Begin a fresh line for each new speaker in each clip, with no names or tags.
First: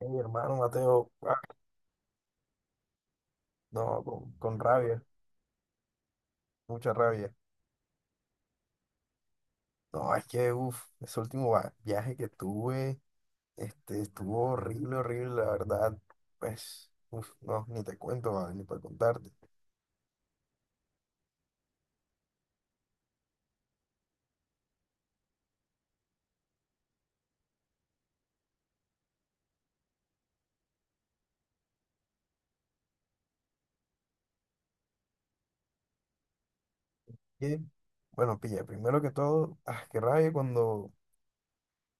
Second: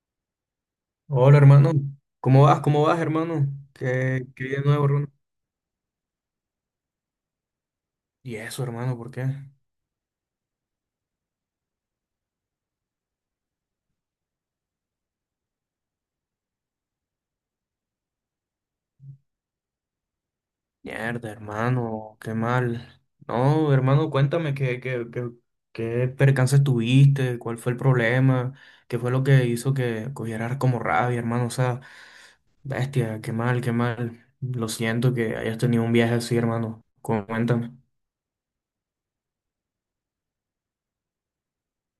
Mi hermano Mateo,
Hola hermano, ¿cómo vas? ¿Cómo vas hermano?
no,
¿Qué,
con,
qué hay
con
de nuevo
rabia,
hermano?
mucha rabia.
¿Y eso hermano? ¿Por qué?
No, es que, uff, ese último viaje que tuve, estuvo horrible, horrible, la verdad. Pues, uff, no, ni te cuento, va, ni para contarte.
Mierda hermano, qué mal. No hermano, cuéntame qué percances tuviste, cuál fue el problema, qué fue lo que hizo que cogieras como rabia hermano, o sea, bestia, qué mal, qué mal. Lo siento que hayas tenido un viaje así hermano,
Que,
cuéntame.
bueno, pilla, primero que todo, qué rabia cuando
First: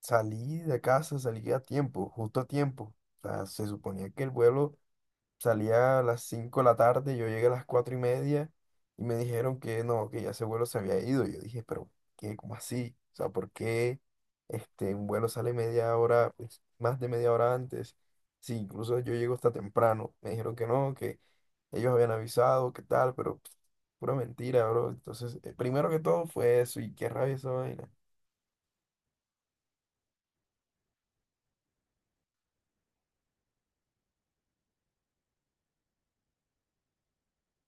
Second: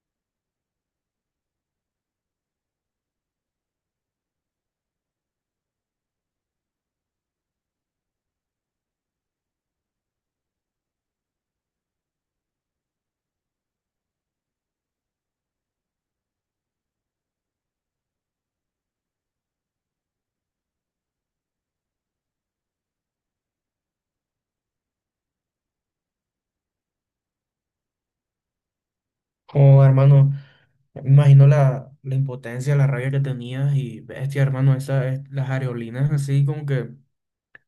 salí de casa, salí a tiempo, justo a tiempo. O sea, se suponía que el vuelo salía a las 5 de la tarde, yo llegué a las 4 y media y me dijeron que no, que ya ese vuelo se había ido. Yo dije, pero ¿qué? ¿Cómo así? O sea, ¿por qué un vuelo sale media hora, pues, más de media hora antes? Sí, incluso yo llego hasta temprano. Me dijeron que no, que ellos habían avisado, que tal, pero pff, pura mentira, bro. Entonces, primero que todo fue eso y qué rabia esa vaina.
Oh, hermano, me imagino la impotencia, la rabia que tenías y bestia, hermano, las areolinas así como que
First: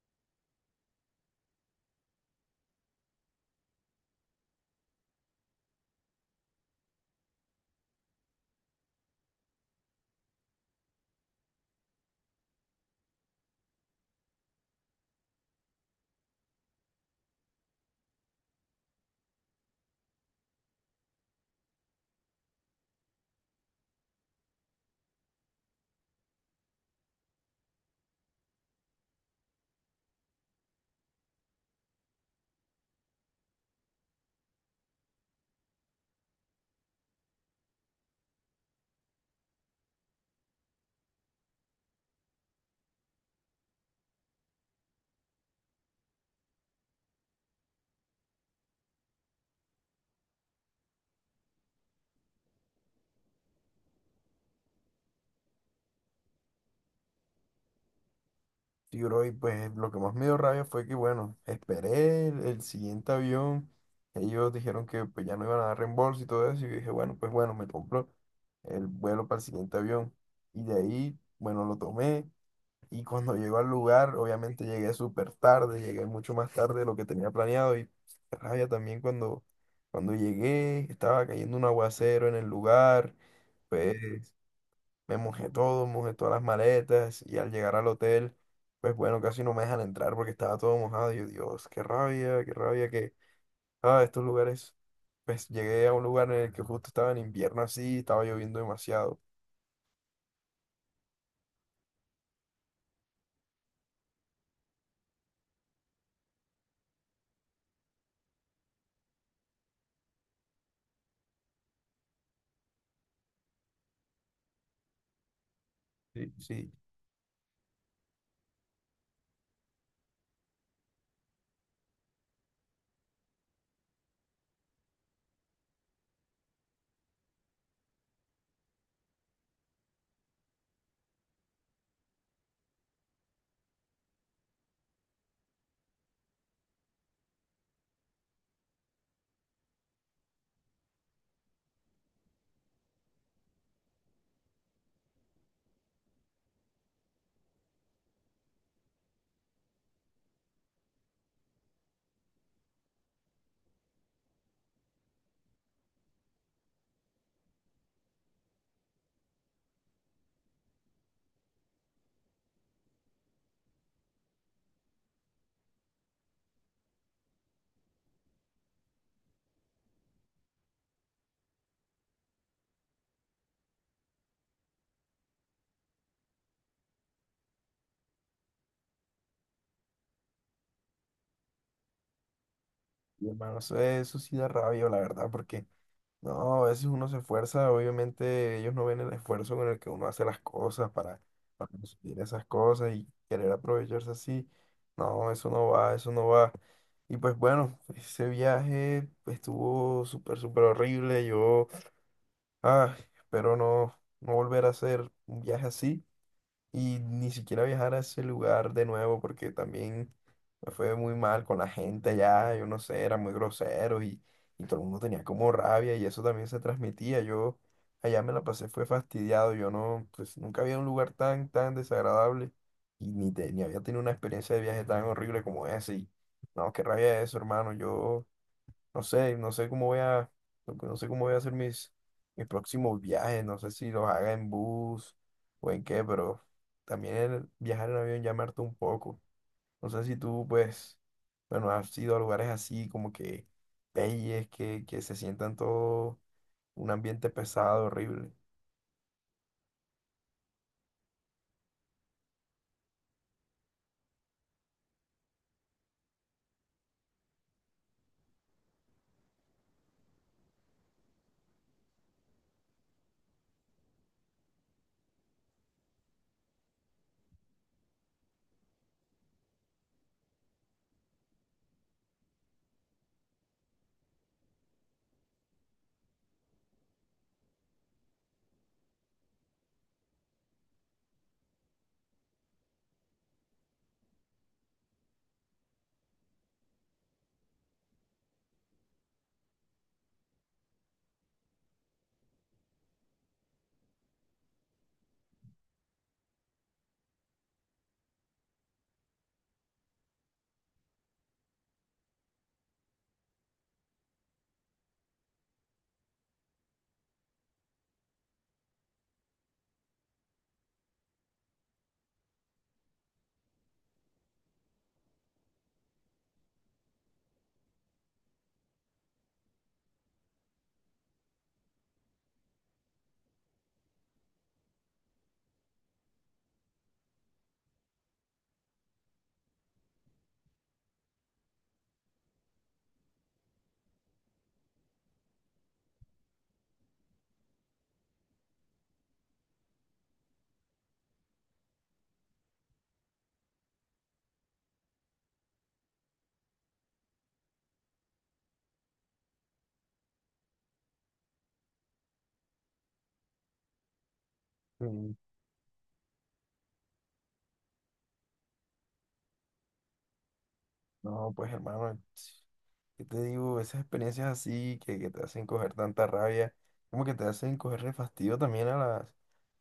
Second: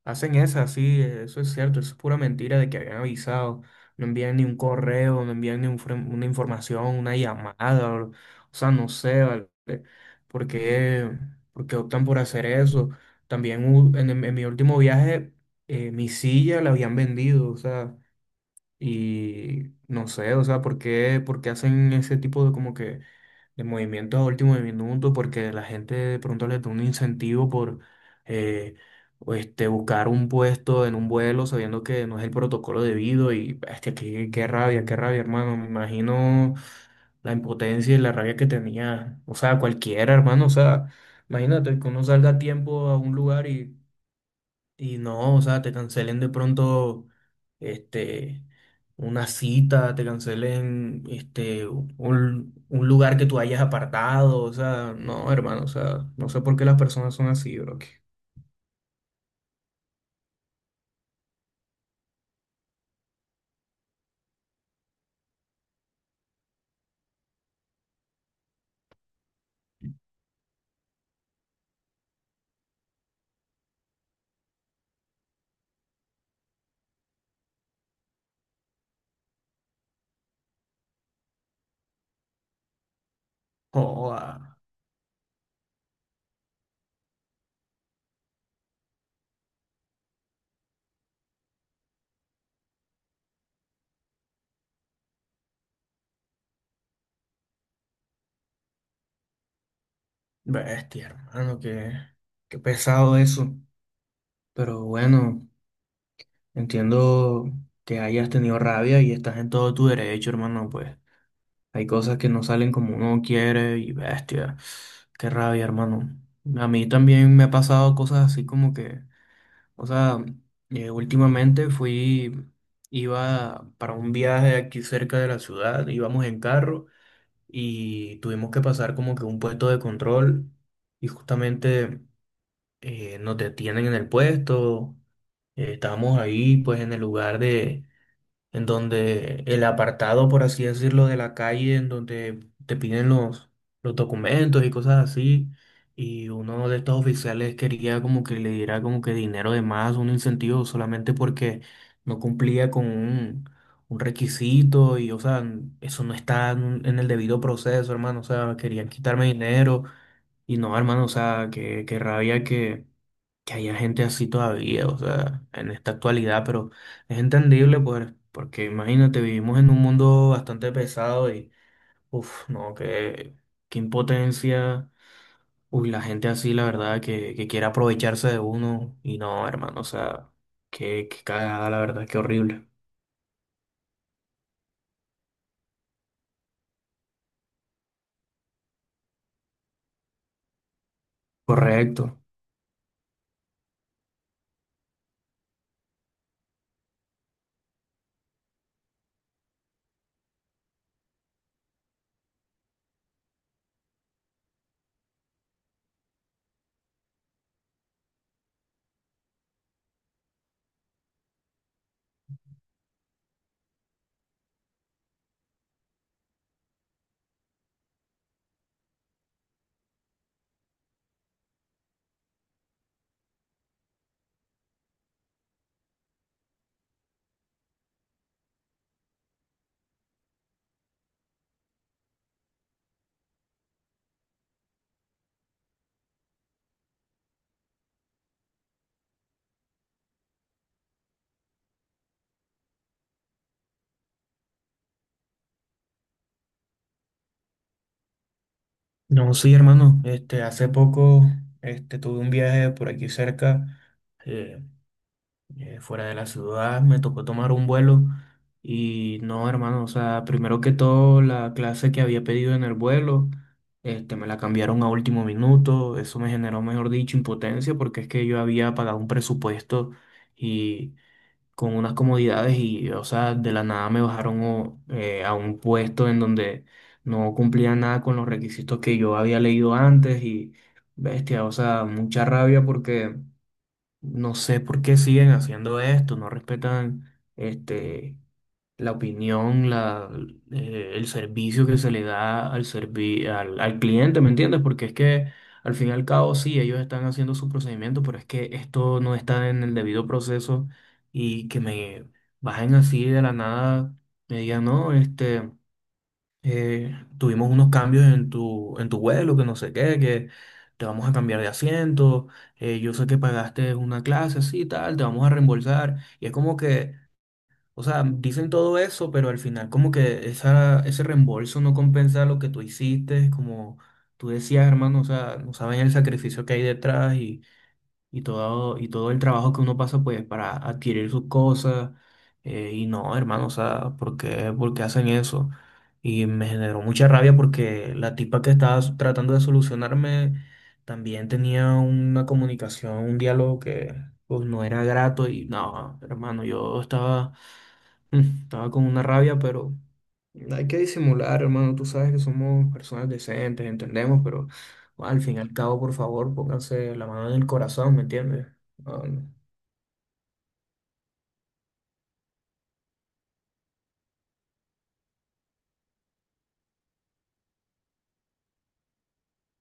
hacen esa, sí, eso es cierto, eso es pura mentira de que habían avisado. No envían ni un correo, no envían ni un una información, una llamada, o sea, no sé, ¿vale? ¿Por qué, por qué optan por hacer eso? También en mi último viaje, mi silla la habían vendido, o sea, y no sé, o sea, ¿por qué hacen ese tipo de como que de movimientos a último minuto? Porque la gente de pronto les da un incentivo por eh, o este, buscar un puesto en un vuelo sabiendo que no es el protocolo debido y bestia, qué rabia, qué rabia, hermano. Me imagino la impotencia y la rabia que tenía, o sea, cualquiera, hermano, o sea, imagínate que uno salga a tiempo a un lugar y no, o sea, te cancelen de pronto este, una cita, te cancelen un lugar que tú hayas apartado, o sea, no, hermano, o sea, no sé por qué las personas son así, bro.
Sí, bro, y pues lo que más me dio rabia fue que, bueno, esperé el siguiente avión. Ellos dijeron que pues, ya no iban a dar reembolso y todo eso. Y yo dije, bueno, pues bueno, me compro el vuelo para el siguiente avión. Y de ahí, bueno, lo tomé. Y cuando llego al lugar, obviamente llegué súper tarde, llegué mucho más tarde de lo que tenía planeado. Y qué rabia también cuando llegué, estaba cayendo un aguacero en el lugar. Pues
Joda,
me mojé todo, mojé todas las maletas y al llegar al hotel, pues bueno, casi no me dejan entrar porque estaba todo mojado. Y yo, Dios, qué rabia que, estos lugares, pues llegué a un lugar en el que justo estaba en invierno así, estaba lloviendo demasiado.
bestia, hermano, que qué pesado eso. Pero bueno, entiendo que hayas tenido rabia y estás en todo tu derecho, hermano, pues. Hay cosas que no salen como uno quiere y bestia. Qué rabia, hermano.
Sí.
A
Sí,
mí también me ha pasado cosas así como que, o sea, últimamente iba para un viaje aquí cerca de la ciudad, íbamos en carro y tuvimos que pasar como que un puesto de control y justamente nos detienen en el puesto. Estábamos ahí pues en el lugar de en donde el apartado, por así decirlo, de la calle, en donde te piden los documentos y cosas así, y uno de estos oficiales quería como que le diera como que dinero de más, un incentivo solamente porque no cumplía con un requisito y, o sea, eso no está en el debido proceso, hermano, o sea, querían quitarme dinero y no, hermano, o sea, que rabia que haya gente así todavía, o sea, en esta actualidad, pero es entendible, pues, porque imagínate, vivimos en un mundo bastante pesado y, uff, no, qué impotencia, uy, la gente así, la verdad, que quiere aprovecharse de uno y no, hermano, o sea, qué cagada, la verdad, qué horrible.
y hermano, eso sí da rabia, la verdad, porque no, a veces uno se esfuerza, obviamente ellos no ven el esfuerzo con el que uno hace las cosas para conseguir
Correcto.
esas cosas y querer aprovecharse así. No, eso no va, eso no va. Y pues bueno, ese viaje pues, estuvo súper, súper horrible. Yo, espero no, no volver a hacer un viaje así y ni siquiera viajar a ese lugar de nuevo porque también me fue muy mal con la gente allá, yo no sé, eran muy groseros y todo el mundo tenía como rabia y eso también se transmitía. Yo allá me la pasé, fue fastidiado, yo no, pues nunca había un lugar tan, tan desagradable y ni, ni había tenido una experiencia de viaje tan horrible como ese y no, qué rabia eso, hermano, yo... No sé, no sé cómo voy a, no sé cómo voy a hacer mis, mis próximos viajes, no sé si los haga en bus o en qué, pero también el viajar en avión ya me hartó un poco. No sé si tú, pues, bueno, has ido a lugares así como que peyes, que se sientan todo un ambiente pesado, horrible.
No, sí, hermano, hace poco, tuve un viaje por aquí cerca. eh, fuera de la ciudad, me tocó tomar un vuelo y no, hermano, o sea, primero que todo, la clase que había pedido en el vuelo, me la cambiaron a último minuto, eso me generó, mejor dicho, impotencia porque es que yo había pagado un presupuesto y con unas comodidades y, o sea, de la nada me bajaron a un puesto en donde no cumplía nada con los requisitos que yo había leído antes y, bestia, o sea, mucha rabia porque... No sé por qué siguen haciendo esto, no respetan la opinión, el servicio que se le da al cliente, ¿me entiendes? Porque es que al fin y al cabo sí, ellos están haciendo su procedimiento, pero es que esto no está en el debido proceso y que me bajen así de la nada, me digan, no, tuvimos unos cambios en tu vuelo, que no sé qué, que te vamos a cambiar de asiento, yo sé que pagaste una clase así y tal, te vamos a reembolsar. Y es como que, o sea, dicen todo eso, pero al final como que ese reembolso no compensa lo que tú hiciste, como tú decías, hermano, o sea, no saben el sacrificio que hay detrás y todo el trabajo que uno pasa pues para adquirir sus cosas. Y no, hermano, o sea, ¿por qué hacen eso? Y me generó mucha rabia porque la tipa que estaba tratando de solucionarme también tenía una comunicación, un diálogo que pues no era grato y no, hermano, yo estaba... Estaba con una rabia, pero hay que disimular, hermano. Tú sabes que somos personas decentes, entendemos, pero bueno,
Mm,
al fin y al cabo, por favor, pónganse la mano en el corazón, ¿me entiendes? Ah, no.
No, pues hermano, ¿qué te digo? Esas experiencias así que te hacen coger tanta rabia, como que te hacen cogerle fastidio también a las,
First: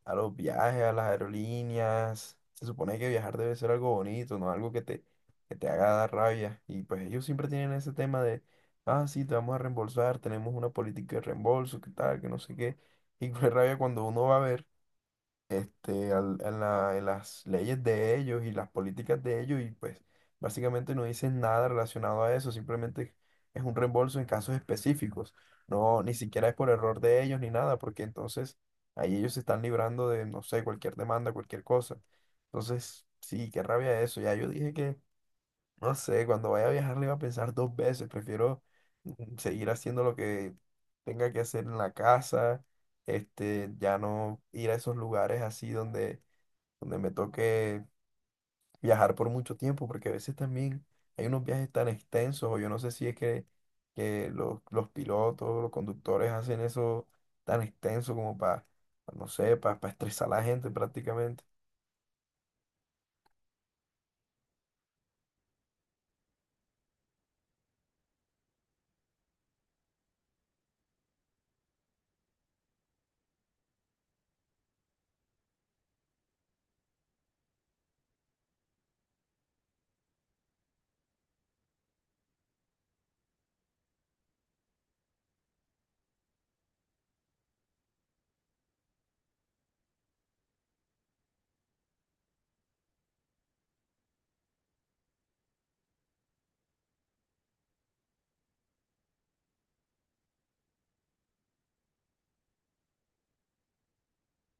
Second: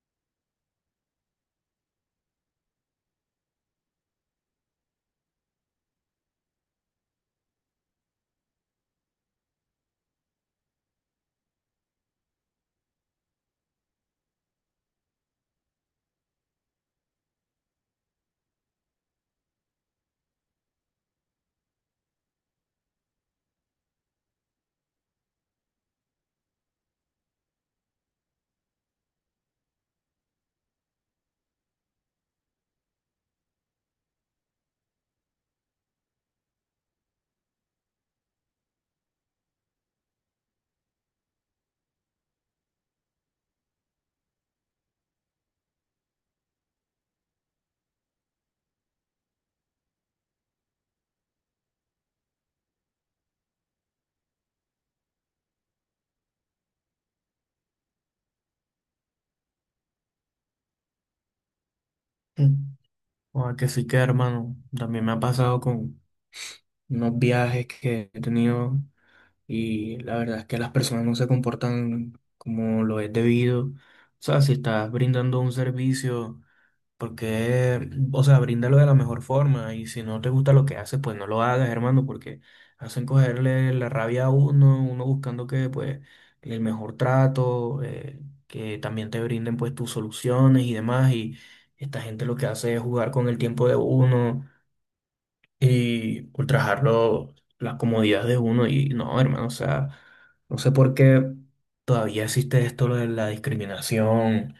a los viajes, a las aerolíneas. Se supone que viajar debe ser algo bonito, no algo que te haga dar rabia. Y pues ellos siempre tienen ese tema de, sí, te vamos a reembolsar, tenemos una política de reembolso, qué tal, que no sé qué. Y pues rabia cuando uno va a ver en las leyes de ellos y las políticas de ellos y pues básicamente no dicen nada relacionado a eso, simplemente es un reembolso en casos específicos, no, ni siquiera es por error de ellos ni nada, porque entonces ahí ellos se están librando de, no sé, cualquier demanda, cualquier cosa. Entonces, sí, qué rabia eso, ya yo dije que no sé, cuando vaya a viajar le iba a pensar dos veces. Prefiero seguir haciendo lo que tenga que hacer en la casa. Ya no ir a esos lugares así donde, donde me toque viajar por mucho tiempo, porque a veces también hay unos viajes tan extensos, o yo no sé si es que los pilotos, los conductores hacen eso tan extenso como para, no sé, para estresar a la gente prácticamente.
Mm. Ah, que sí que, hermano. También me ha pasado con unos viajes que he tenido y la verdad es que las personas no se comportan como lo es debido. O sea, si estás brindando un servicio. Porque, o sea, bríndalo de la mejor forma y si no te gusta lo que haces, pues no lo hagas, hermano, porque hacen cogerle la rabia a uno, uno buscando que, pues, el mejor trato, que también te brinden, pues, tus soluciones y demás. Y esta gente lo que hace es jugar con el tiempo de uno y ultrajarlo las comodidades de uno. Y no, hermano, o sea, no sé por qué todavía existe esto lo de la discriminación.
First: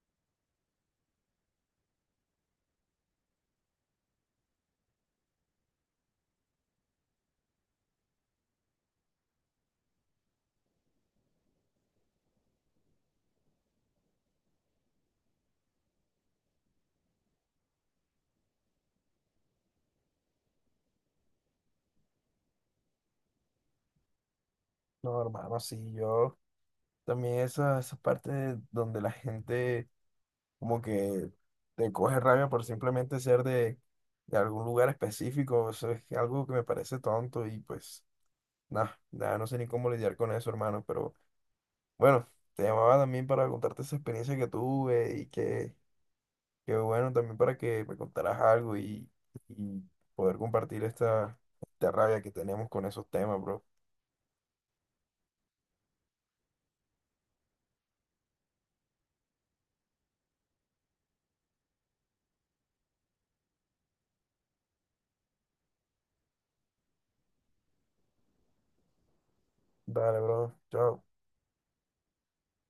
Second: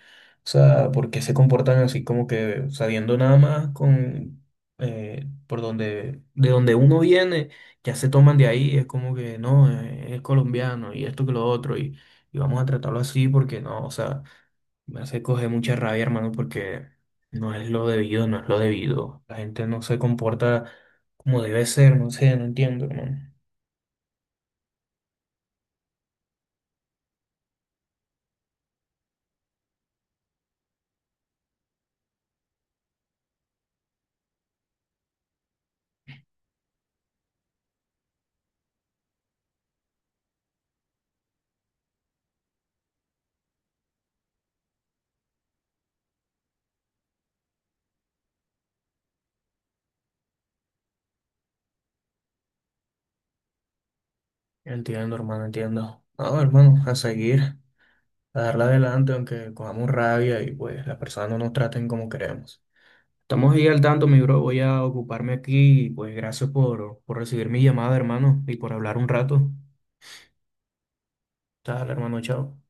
O sea, por qué se comportan así como que sabiendo nada más con de donde uno viene, ya se toman de ahí, es como que no, es colombiano y esto que lo otro, y, vamos a tratarlo así porque no, o sea, me hace coger mucha rabia, hermano, porque no es lo debido, no es lo debido. La gente no se comporta como debe ser, no sé, no entiendo, hermano.
No, hermano, sí, yo también esa parte donde la gente como que te coge rabia por simplemente ser de algún lugar específico, eso es algo que me parece tonto y pues nada, nada, no sé ni cómo lidiar con eso, hermano, pero bueno, te llamaba también para contarte esa experiencia que tuve y que bueno, también para que me contaras algo y poder compartir esta, esta rabia que tenemos con esos temas, bro.
Entiendo, hermano, entiendo. No, hermano, a seguir, a darle adelante, aunque cojamos rabia y pues las personas no nos traten como queremos. Estamos ahí al tanto, mi bro. Voy a ocuparme aquí y pues gracias por recibir mi llamada, hermano, y por hablar un rato.
Dale, bro, chao.
Dale, hermano, chao.